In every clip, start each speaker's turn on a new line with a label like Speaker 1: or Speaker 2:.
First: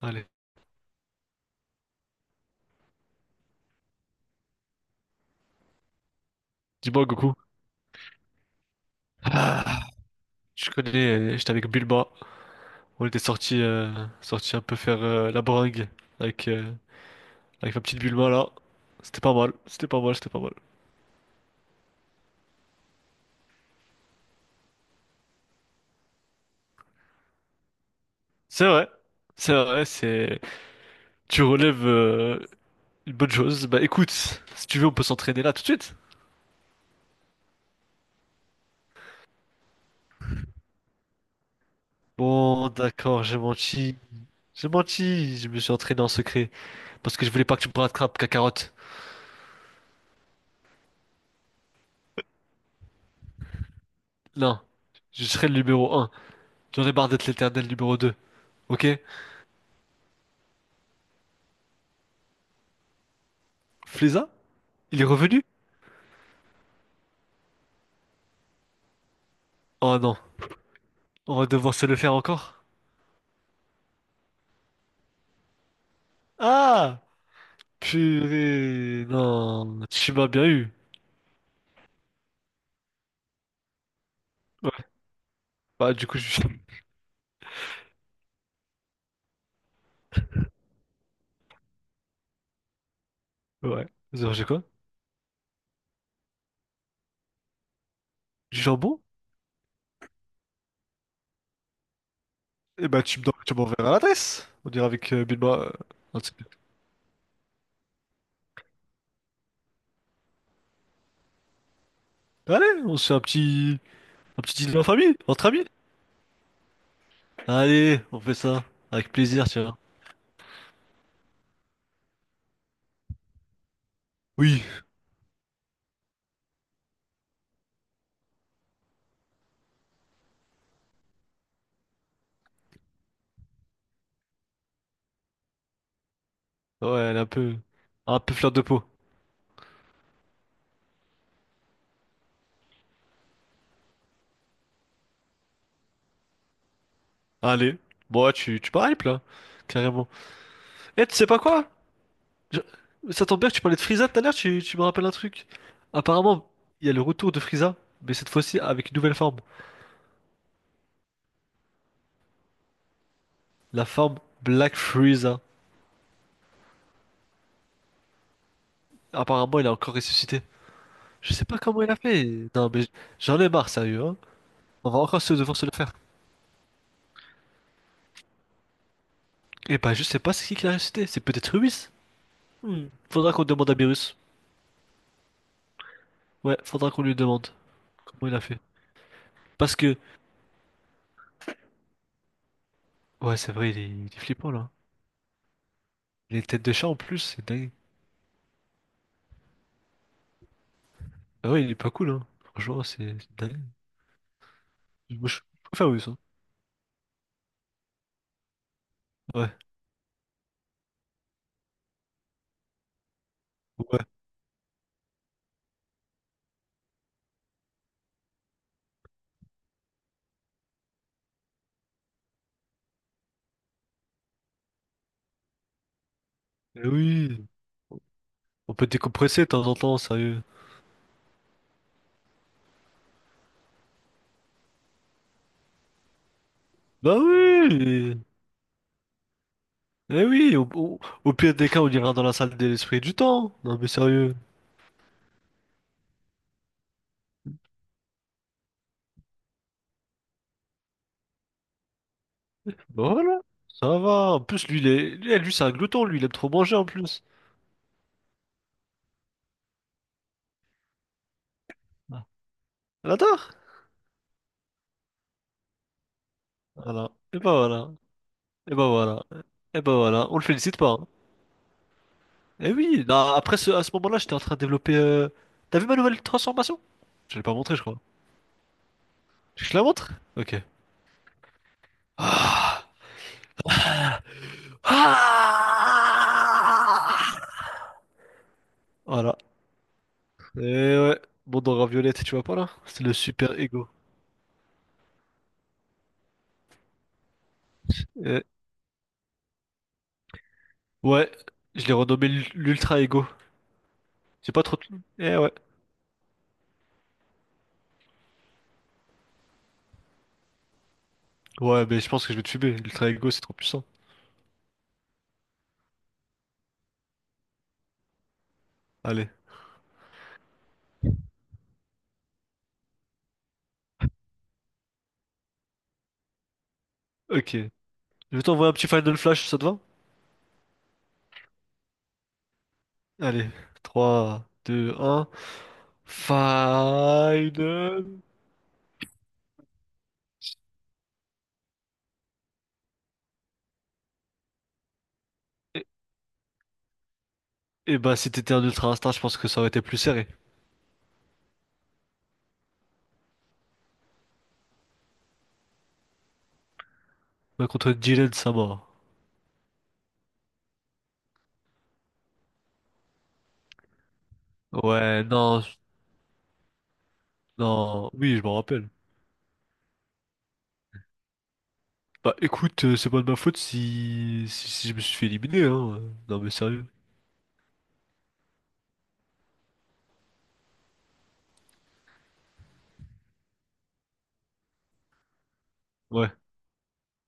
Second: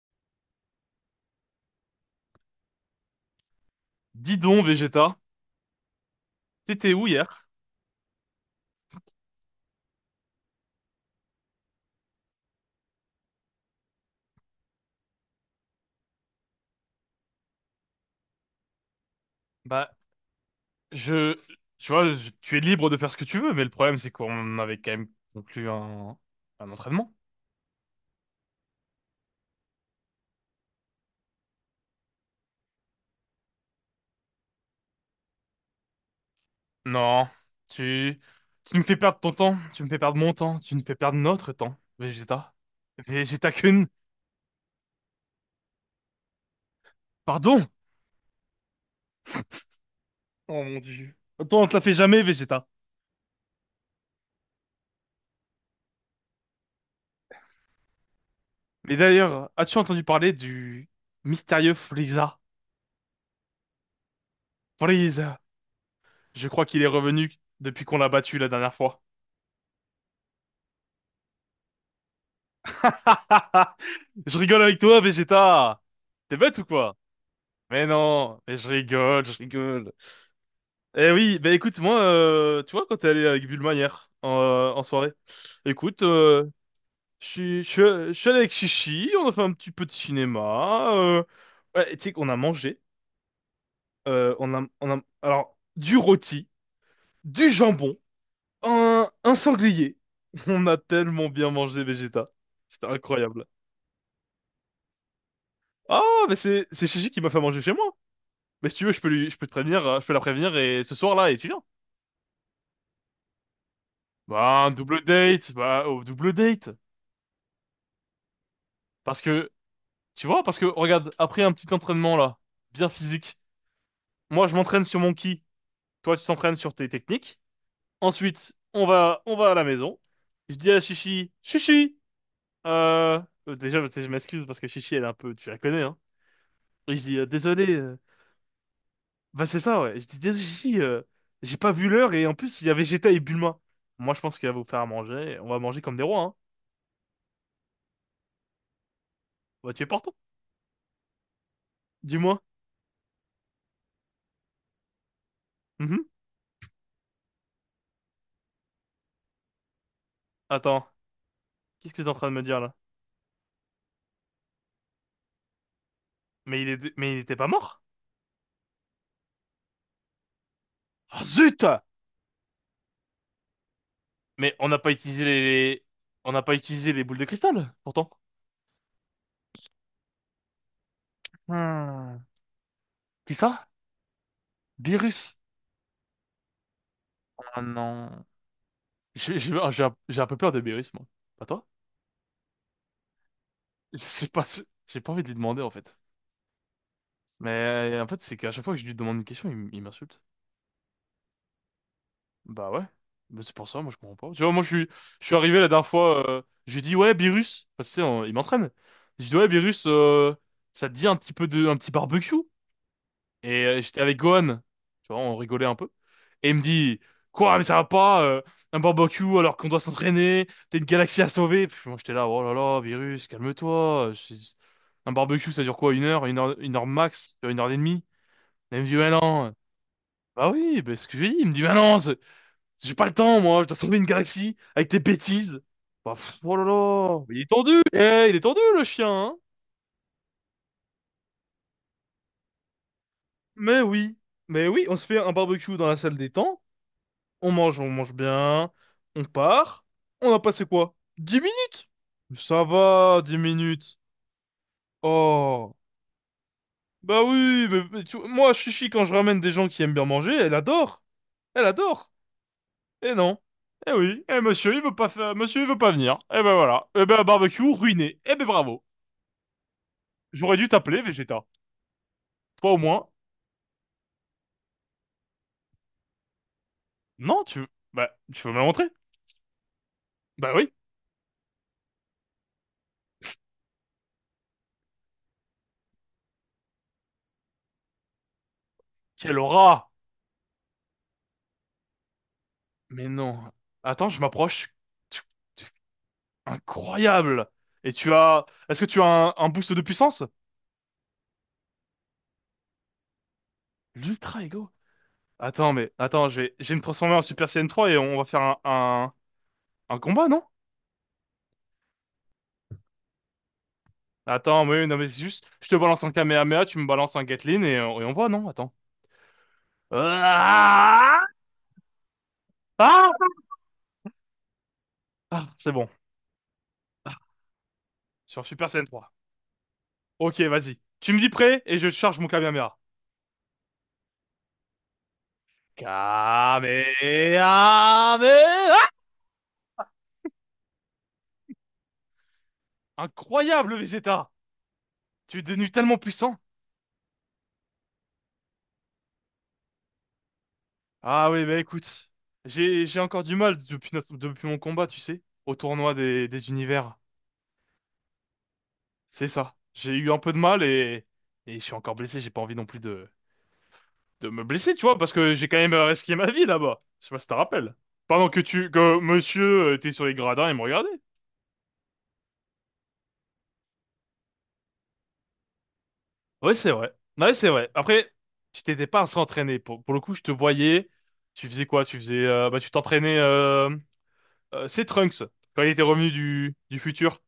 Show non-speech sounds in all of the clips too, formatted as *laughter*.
Speaker 1: Allez,
Speaker 2: Dis donc, Vegeta, t'étais
Speaker 1: dis-moi
Speaker 2: où
Speaker 1: Goku.
Speaker 2: hier?
Speaker 1: Ah, je connais, j'étais avec Bulma. On était sortis un peu faire la bringue avec, euh, avec ma petite Bulma là. C'était pas mal, c'était
Speaker 2: Bah,
Speaker 1: pas mal, c'était pas mal.
Speaker 2: je, tu vois, tu es libre de faire ce que tu veux, mais le problème, c'est qu'on avait quand même conclu un entraînement.
Speaker 1: C'est vrai, c'est vrai, c'est... Tu relèves une bonne chose. Bah écoute, si tu veux on peut s'entraîner là tout de suite.
Speaker 2: Non, tu, tu me fais perdre ton temps, tu me fais perdre mon temps, tu me fais perdre notre temps, Vegeta.
Speaker 1: Bon, d'accord, j'ai
Speaker 2: Vegeta Kun,
Speaker 1: menti. J'ai menti, je me suis entraîné en secret. Parce que je voulais pas que tu
Speaker 2: pardon?
Speaker 1: me rattrapes, Kakarot.
Speaker 2: Oh mon Dieu. Attends, on te l'a fait jamais, Vegeta.
Speaker 1: Non, je serai le numéro 1. J'en ai marre d'être l'éternel numéro 2. Ok?
Speaker 2: Mais d'ailleurs, as-tu entendu parler du mystérieux Frieza?
Speaker 1: Fléza? Il est
Speaker 2: Frieza,
Speaker 1: revenu?
Speaker 2: je crois qu'il est revenu depuis qu'on l'a battu la dernière fois.
Speaker 1: Oh non, on va devoir se le faire encore?
Speaker 2: *laughs* Je rigole avec toi, Vegeta. T'es bête ou quoi?
Speaker 1: Ah!
Speaker 2: Mais non, mais je
Speaker 1: Purée,
Speaker 2: rigole, je
Speaker 1: non,
Speaker 2: rigole.
Speaker 1: tu m'as bien eu.
Speaker 2: Eh oui, bah écoute, moi, tu vois, quand t'es allé avec Bulma hier, en
Speaker 1: Ouais,
Speaker 2: soirée,
Speaker 1: bah
Speaker 2: écoute,
Speaker 1: du coup, je...
Speaker 2: je suis je suis- je suis allé avec Chichi, on a fait un petit peu de cinéma, ouais, tu sais qu'on a mangé,
Speaker 1: *laughs* ouais. Vous mangez
Speaker 2: on
Speaker 1: quoi?
Speaker 2: a, on a, alors, du rôti, du jambon,
Speaker 1: Du jambon?
Speaker 2: un sanglier. *laughs* On a tellement bien mangé, Vegeta. C'était
Speaker 1: Eh bah tu me-
Speaker 2: incroyable.
Speaker 1: tu m'enverras l'adresse. On ira avec Bilma.
Speaker 2: Ah,
Speaker 1: Un de ces-
Speaker 2: mais c'est Chichi qui m'a fait manger chez moi. Mais si tu veux, je peux lui, je peux te prévenir, je peux la prévenir et ce soir-là, et tu viens.
Speaker 1: Allez, on se fait un petit
Speaker 2: Bah, un
Speaker 1: dîner en
Speaker 2: double
Speaker 1: famille, entre
Speaker 2: date,
Speaker 1: amis.
Speaker 2: bah, au double date.
Speaker 1: Allez, on fait ça. Avec
Speaker 2: Parce
Speaker 1: plaisir,
Speaker 2: que,
Speaker 1: tu vois.
Speaker 2: tu vois, parce que, regarde, après un petit entraînement là, bien physique, moi je
Speaker 1: Oui.
Speaker 2: m'entraîne sur mon ki, toi tu t'entraînes sur tes techniques. Ensuite, on va à la maison. Je dis à Chichi, Chichi, euh, déjà, tu sais, je m'excuse parce que Chichi, elle est un peu, tu la connais, hein.
Speaker 1: Ouais,
Speaker 2: Et je
Speaker 1: elle
Speaker 2: dis,
Speaker 1: est
Speaker 2: désolé,
Speaker 1: un peu fleur de peau.
Speaker 2: bah c'est ça, ouais. Je dis, désolé, Chichi, j'ai pas vu l'heure et en plus, il y avait Geta et Bulma. Moi, je pense qu'il va vous faire à manger, on va manger comme des rois, hein.
Speaker 1: Allez, bon, ouais, tu m'hypes, là.
Speaker 2: Bah, tu es
Speaker 1: Carrément.
Speaker 2: portant.
Speaker 1: Eh, tu sais pas quoi?
Speaker 2: Dis-moi.
Speaker 1: Je- Ça tombe bien que tu parlais de Frieza tout à l'heure, tu me rappelles un truc.
Speaker 2: Mhm.
Speaker 1: Apparemment, il y a le retour de Frieza, mais cette fois-ci avec une nouvelle forme.
Speaker 2: Attends, qu'est-ce que t'es en train de me dire là?
Speaker 1: La forme Black Frieza.
Speaker 2: Mais il est, mais il était pas mort?
Speaker 1: Apparemment, il a encore ressuscité.
Speaker 2: Ah
Speaker 1: Je sais pas
Speaker 2: zut!
Speaker 1: comment il a fait. Non, mais j'en ai marre, sérieux, hein.
Speaker 2: Mais on n'a
Speaker 1: On
Speaker 2: pas
Speaker 1: va encore
Speaker 2: utilisé
Speaker 1: se devoir se le
Speaker 2: les,
Speaker 1: faire.
Speaker 2: on n'a pas utilisé les boules de cristal, pourtant.
Speaker 1: Et bah, je sais pas c'est qui l'a ressuscité. C'est peut-être Ruiz.
Speaker 2: Hmm.
Speaker 1: Hmm. Faudra
Speaker 2: C'est
Speaker 1: qu'on
Speaker 2: ça?
Speaker 1: demande à Beerus.
Speaker 2: Beerus.
Speaker 1: Ouais, faudra qu'on lui demande
Speaker 2: Ah non.
Speaker 1: comment il a fait. Parce que,
Speaker 2: J'ai un peu peur de Beerus, moi. Pas toi?
Speaker 1: ouais, c'est vrai, il est
Speaker 2: C'est pas,
Speaker 1: flippant
Speaker 2: si-
Speaker 1: là.
Speaker 2: j'ai pas envie de lui demander en fait.
Speaker 1: Les têtes de chat en plus, c'est
Speaker 2: Mais
Speaker 1: dingue.
Speaker 2: en fait, c'est qu'à chaque fois que je lui demande une question, il m'insulte.
Speaker 1: Ah ouais, il est pas cool, hein.
Speaker 2: Bah ouais,
Speaker 1: Franchement, c'est
Speaker 2: bah, c'est
Speaker 1: dingue.
Speaker 2: pour ça, moi je comprends pas. Tu vois, moi je suis, je
Speaker 1: Moi,
Speaker 2: suis
Speaker 1: je
Speaker 2: arrivé la dernière
Speaker 1: préfère Ruiz, hein.
Speaker 2: fois, j'ai dit ouais, Beerus, parce que tu sais, il m'entraîne. J'ai dit ouais,
Speaker 1: Ouais.
Speaker 2: Beerus, ça te dit un petit peu de, un petit barbecue? Et
Speaker 1: Ouais.
Speaker 2: j'étais avec Gohan, tu vois, on rigolait un peu. Et il me dit, quoi, mais ça va pas, un barbecue alors qu'on doit s'entraîner, t'es une galaxie à sauver. Puis moi j'étais là, oh là là, Beerus, calme-toi. Un barbecue ça dure quoi, une heure, une heure, une heure
Speaker 1: Eh
Speaker 2: max, tu
Speaker 1: oui,
Speaker 2: vois, une heure et demie?
Speaker 1: on
Speaker 2: Et il me
Speaker 1: peut
Speaker 2: dit, ouais,
Speaker 1: décompresser de
Speaker 2: non.
Speaker 1: temps en temps, sérieux.
Speaker 2: Bah oui, bah, c'est ce que je lui ai dit. Il me dit, bah non, j'ai pas le temps, moi, je dois sauver une galaxie avec tes bêtises. Bah, pff, oh là
Speaker 1: Bah
Speaker 2: là, mais il est tendu,
Speaker 1: oui!
Speaker 2: eh, il est tendu le chien, hein.
Speaker 1: Eh oui, au- au pire des cas, on ira dans la salle de l'esprit du temps. Non
Speaker 2: Mais
Speaker 1: mais
Speaker 2: oui,
Speaker 1: sérieux.
Speaker 2: mais oui, on se fait un barbecue dans la salle des temps, on mange bien, on part, on a passé quoi? 10 minutes? Ça
Speaker 1: Bah
Speaker 2: va, 10
Speaker 1: voilà, ça
Speaker 2: minutes.
Speaker 1: va. En plus, lui, il est- lui, eh, lui, c'est un
Speaker 2: Oh,
Speaker 1: glouton, lui, il aime trop manger en
Speaker 2: bah
Speaker 1: plus.
Speaker 2: oui, moi, Chichi, quand je ramène des gens qui aiment bien manger, elle adore, elle adore.
Speaker 1: Ah. Elle
Speaker 2: Eh non.
Speaker 1: adore.
Speaker 2: Eh oui, eh monsieur, il veut pas faire, monsieur, il veut pas venir. Eh ben voilà, eh
Speaker 1: Voilà.
Speaker 2: ben
Speaker 1: Et bah
Speaker 2: barbecue
Speaker 1: voilà.
Speaker 2: ruiné. Eh ben
Speaker 1: Et
Speaker 2: bravo.
Speaker 1: bah voilà. Et bah voilà. On le
Speaker 2: J'aurais dû
Speaker 1: félicite pas,
Speaker 2: t'appeler,
Speaker 1: hein.
Speaker 2: Vegeta. Toi
Speaker 1: Eh
Speaker 2: au
Speaker 1: oui,
Speaker 2: moins.
Speaker 1: non, après ce- à ce moment-là, j'étais en train de développer. T'as vu ma nouvelle transformation? Je l'ai
Speaker 2: Non,
Speaker 1: pas
Speaker 2: tu veux...
Speaker 1: montré, je crois.
Speaker 2: Bah, tu veux me la montrer?
Speaker 1: Je te la montre?
Speaker 2: Bah
Speaker 1: Ok.
Speaker 2: oui.
Speaker 1: Ah! Ah voilà.
Speaker 2: Quelle aura!
Speaker 1: Et ouais, bon dans Raviolette, tu vois pas là? C'est
Speaker 2: Mais
Speaker 1: le
Speaker 2: non.
Speaker 1: super ego.
Speaker 2: Attends, je m'approche. Tu- tu- Incroyable!
Speaker 1: Et
Speaker 2: Est-ce que tu as un boost de puissance?
Speaker 1: ouais, je l'ai renommé l'ultra ego.
Speaker 2: L'Ultra
Speaker 1: J'ai pas
Speaker 2: Ego?
Speaker 1: trop. De- Eh ouais.
Speaker 2: Attends, Attends, je vais me transformer en Super Saiyan 3 et on va faire un combat, non?
Speaker 1: Ouais, mais je pense que je vais te fumer. L'ultra ego, c'est trop puissant.
Speaker 2: Attends, oui, non, mais c'est juste... Je te balance un Kamehameha, tu me balances un Gatlin et on voit, non? Attends.
Speaker 1: Allez,
Speaker 2: Ah! Ah! Ah, c'est bon. Ah,
Speaker 1: ok. Je vais
Speaker 2: sur
Speaker 1: t'envoyer
Speaker 2: Super
Speaker 1: un
Speaker 2: Saiyan
Speaker 1: petit
Speaker 2: 3.
Speaker 1: Final Flash, ça te va?
Speaker 2: Ok, vas-y. Tu me dis prêt et je charge mon Kamehameha.
Speaker 1: Allez, trois, deux, un. Final.
Speaker 2: Kamehameha! Incroyable, Vegeta! Tu es devenu
Speaker 1: Et,
Speaker 2: tellement puissant.
Speaker 1: et bah, si t'étais un ultra instinct, je pense que ça aurait été plus serré.
Speaker 2: Ah oui, bah écoute, j'ai encore du mal depuis depuis mon combat, tu sais, au tournoi des univers.
Speaker 1: Mais contre Dylan, ça mort.
Speaker 2: C'est ça. J'ai eu un peu de mal et je suis encore blessé. J'ai pas envie non plus de me blesser, tu vois, parce
Speaker 1: Ouais,
Speaker 2: que j'ai quand
Speaker 1: non,
Speaker 2: même risqué ma vie là-bas. Je sais pas si t'en rappelles.
Speaker 1: non.
Speaker 2: Pendant
Speaker 1: Oui,
Speaker 2: que
Speaker 1: je m'en
Speaker 2: tu
Speaker 1: rappelle.
Speaker 2: que monsieur était sur les gradins et me regardait.
Speaker 1: Bah écoute, c'est pas de ma faute si... si si je me suis fait éliminer, hein. Non mais
Speaker 2: Ouais, c'est
Speaker 1: sérieux.
Speaker 2: vrai. Ouais, c'est vrai. Après, tu t'étais pas à s'entraîner. Pour le coup, je te voyais. Tu faisais quoi? Tu faisais, bah, tu t'entraînais, c'est Trunks. Quand il était revenu
Speaker 1: Ouais,
Speaker 2: du futur,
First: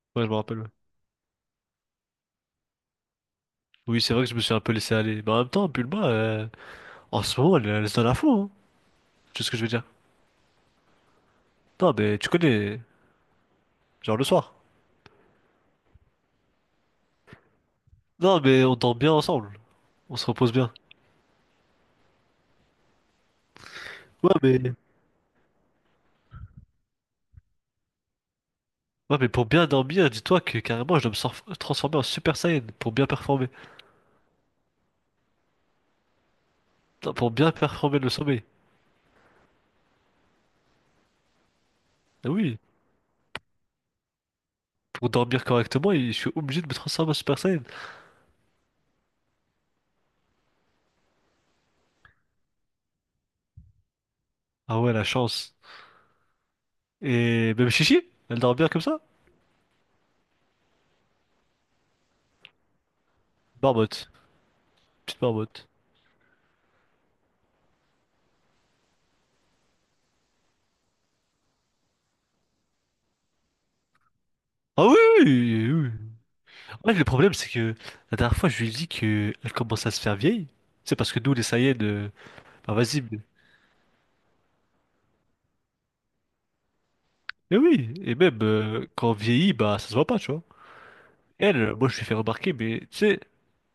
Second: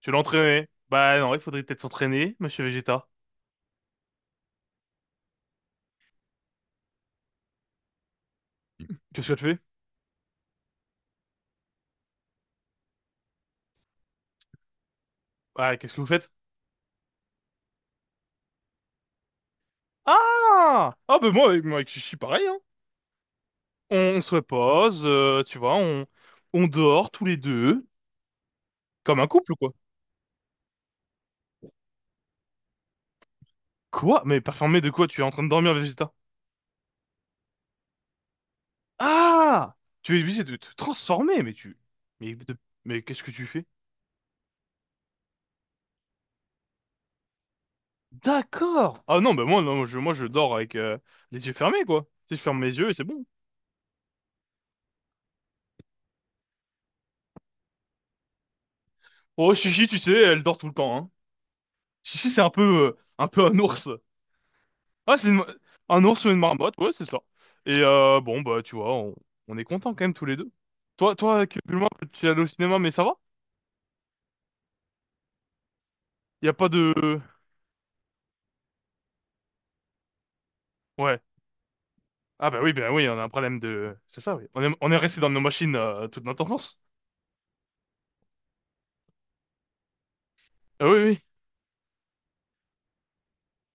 Speaker 2: tu
Speaker 1: ouais, je me rappelle,
Speaker 2: l'entraînais.
Speaker 1: ouais.
Speaker 2: Bah, non, il faudrait peut-être s'entraîner, monsieur Vegeta.
Speaker 1: Oui, c'est vrai que je me suis un peu laissé aller. Mais en même temps, en ce moment, elle se donne à fond, hein.
Speaker 2: Qu'est-ce que
Speaker 1: Tu
Speaker 2: tu
Speaker 1: sais ce que
Speaker 2: fais?
Speaker 1: je veux dire. Non mais tu connais, genre le soir.
Speaker 2: Ah, qu'est-ce que vous faites?
Speaker 1: Non mais on dort bien ensemble, on se repose bien.
Speaker 2: Ah! Ah, ben moi, avec Chichi, pareil, hein. On
Speaker 1: Ouais
Speaker 2: se
Speaker 1: mais...
Speaker 2: repose, tu vois, on dort tous les deux. Comme
Speaker 1: Ouais
Speaker 2: un
Speaker 1: mais pour
Speaker 2: couple,
Speaker 1: bien
Speaker 2: quoi.
Speaker 1: dormir, dis-toi que carrément je dois me transformer en Super Saiyan pour bien performer.
Speaker 2: Quoi? Mais performer de quoi? Tu es en train de dormir, Vegeta?
Speaker 1: Non, pour bien performer le sommeil.
Speaker 2: Ah! Tu es obligé de te transformer, mais tu...
Speaker 1: Ah
Speaker 2: Mais, de-
Speaker 1: oui,
Speaker 2: mais qu'est-ce que tu fais?
Speaker 1: pour dormir correctement, il- je suis obligé de me transformer en Super Saiyan.
Speaker 2: D'accord! Ah non, bah moi, non, moi je dors avec les yeux fermés, quoi. Tu sais, je ferme mes yeux et c'est bon.
Speaker 1: Ah ouais, la chance. Et même Chichi, elle dort bien comme ça?
Speaker 2: Oh, Chichi, tu sais, elle dort tout le temps, hein. Chichi, c'est un peu un ours.
Speaker 1: Barbotte,
Speaker 2: Ah,
Speaker 1: petite barbotte.
Speaker 2: un ours ou une marmotte, ouais, c'est ça. Et bon, bah, tu vois, on est contents quand même tous les deux. Toi, Kepulma, tu es allé au cinéma, mais ça va?
Speaker 1: Ah oui, oui, oui.
Speaker 2: Y a pas de...
Speaker 1: Ouais, le problème, c'est que la dernière fois, je lui ai dit que elle commence à se faire vieille. C'est parce que
Speaker 2: Ouais.
Speaker 1: nous, les
Speaker 2: Ah
Speaker 1: bah
Speaker 2: bah
Speaker 1: vas-y.
Speaker 2: oui, on a un problème de... C'est ça, oui. On est resté dans nos machines toute notre enfance.
Speaker 1: Mais oui, et même quand on vieillit, bah ça se voit pas, tu vois.
Speaker 2: Ah oui, oui,
Speaker 1: Moi, je lui ai fait remarquer, mais tu sais,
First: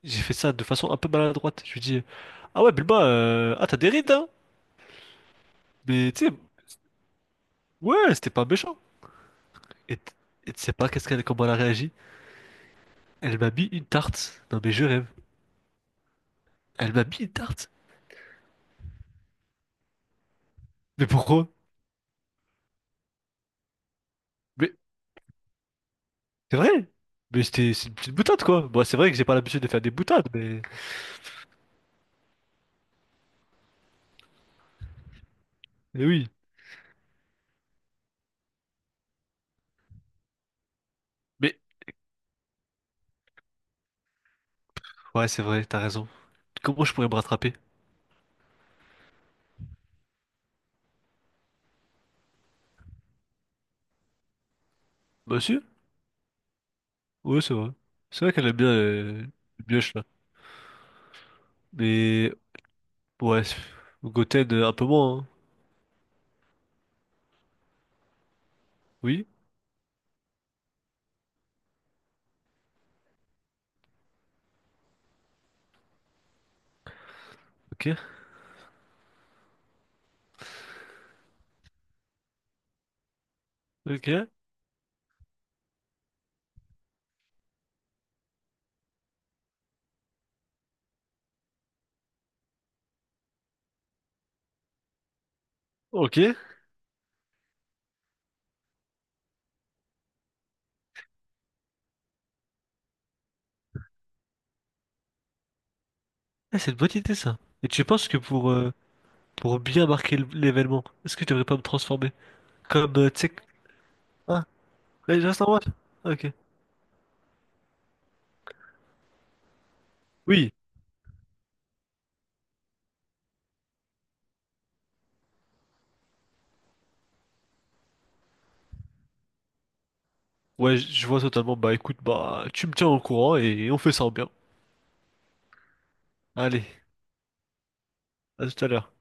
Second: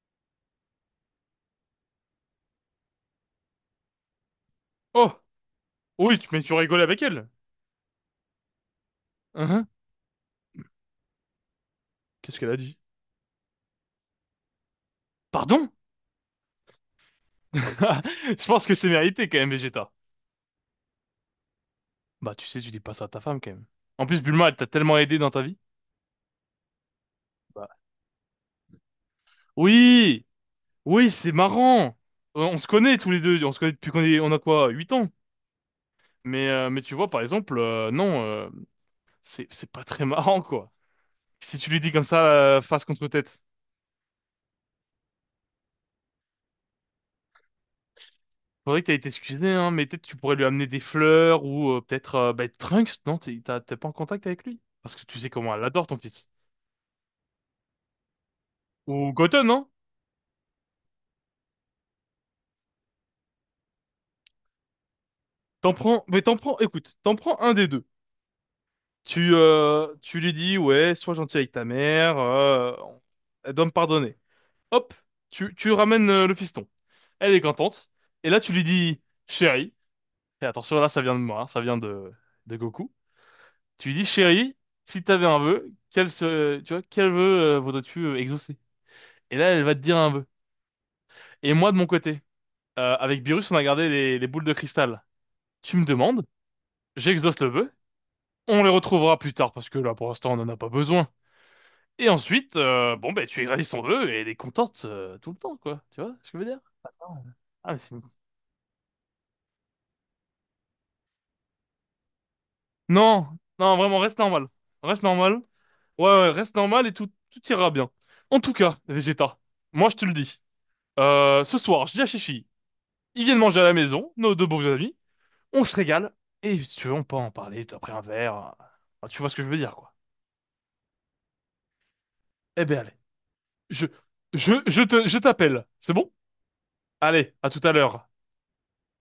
Speaker 1: j'ai fait ça de façon un peu maladroite. Je lui ai dit, ah ouais, ah t'as des rides, hein?
Speaker 2: oh,
Speaker 1: Mais
Speaker 2: oui,
Speaker 1: tu sais,
Speaker 2: mais tu rigoles avec elle.
Speaker 1: ouais, c'était pas méchant.
Speaker 2: Hein?
Speaker 1: Et t- et tu sais pas qu'est-ce qu'elle, comment elle a réagi?
Speaker 2: Qu'est-ce qu'elle a dit?
Speaker 1: Elle m'a mis une tarte. Non mais je rêve.
Speaker 2: Pardon?
Speaker 1: Elle m'a mis une tarte.
Speaker 2: *laughs* Je pense que c'est mérité quand même, Vegeta.
Speaker 1: Mais pourquoi?
Speaker 2: Bah, tu sais, tu dis pas ça à ta femme quand même. En plus, Bulma, elle t'a
Speaker 1: Mais
Speaker 2: tellement aidé dans ta vie.
Speaker 1: c'est vrai! Mais
Speaker 2: Bah.
Speaker 1: c'était c'est une petite boutade quoi! Bon, c'est vrai que j'ai pas l'habitude de faire des
Speaker 2: Oui,
Speaker 1: boutades, mais.
Speaker 2: oui, c'est marrant. On se connaît tous les deux, on se connaît depuis qu'on est, on a quoi, 8 ans.
Speaker 1: Mais oui!
Speaker 2: Mais tu vois, par exemple, non, c'est pas très marrant, quoi.
Speaker 1: Mais.
Speaker 2: Si tu lui dis comme ça, face contre tête.
Speaker 1: Ouais, c'est vrai, t'as raison. Comment je pourrais me rattraper?
Speaker 2: Faudrait que t'aies été excusé, hein, mais peut-être tu pourrais lui amener des fleurs ou peut-être bah, Trunks, non? T'es pas en contact avec lui? Parce que tu sais
Speaker 1: Bah
Speaker 2: comment
Speaker 1: si,
Speaker 2: elle adore ton fils.
Speaker 1: ouais, c'est vrai. C'est vrai qu'elle aime bien
Speaker 2: Ou Goten, hein.
Speaker 1: le mioche là. Mais. Ouais, c'est- Goten un peu moins, hein.
Speaker 2: T'en prends, mais t'en prends, écoute, t'en prends un des deux.
Speaker 1: Oui,
Speaker 2: Tu lui dis, ouais, sois gentil avec ta mère, elle doit me pardonner. Hop, tu ramènes le fiston. Elle est
Speaker 1: ok,
Speaker 2: contente. Et là, tu lui dis, chérie, et attention, là, ça vient de moi, hein, ça vient de Goku. Tu lui dis,
Speaker 1: ok,
Speaker 2: chérie, si t'avais un vœu, tu vois, quel vœu voudrais-tu exaucer? Et là, elle va te dire un vœu. Et moi, de mon côté, avec Beerus, on a gardé les boules de cristal. Tu me
Speaker 1: ok.
Speaker 2: demandes, j'exauce le vœu, on les retrouvera plus tard parce que là, pour l'instant, on n'en a pas besoin. Et ensuite, bon, ben, tu égratignes son vœu et elle est contente tout le temps, quoi. Tu vois ce que je veux
Speaker 1: Ah,
Speaker 2: dire?
Speaker 1: c'est une bonne
Speaker 2: Attends.
Speaker 1: idée ça. Et
Speaker 2: Ah, mais
Speaker 1: tu
Speaker 2: c'est une-
Speaker 1: penses que pour bien marquer l'événement, est-ce que je devrais pas me transformer? Comme, tu sais.
Speaker 2: Non,
Speaker 1: Que-
Speaker 2: non, vraiment, reste
Speaker 1: Ah,
Speaker 2: normal. Reste
Speaker 1: ouais, je
Speaker 2: normal.
Speaker 1: reste en mode.
Speaker 2: Ouais, ouais,
Speaker 1: Ok.
Speaker 2: reste normal et tout ira bien. En tout cas, Vegeta, moi, je te le dis.
Speaker 1: Oui.
Speaker 2: Ce soir, je dis à Chichi, ils viennent manger à la maison, nos deux beaux amis. On se régale, et si tu veux, on peut en parler après un verre. Enfin, tu vois ce que je veux dire, quoi.
Speaker 1: Ouais, je vois totalement. Bah écoute, bah
Speaker 2: Eh
Speaker 1: tu me
Speaker 2: ben,
Speaker 1: tiens
Speaker 2: allez.
Speaker 1: au courant et on
Speaker 2: Je,
Speaker 1: fait ça bien.
Speaker 2: je t'appelle. C'est bon?
Speaker 1: Allez,
Speaker 2: Allez, à tout à l'heure.
Speaker 1: à tout à l'heure.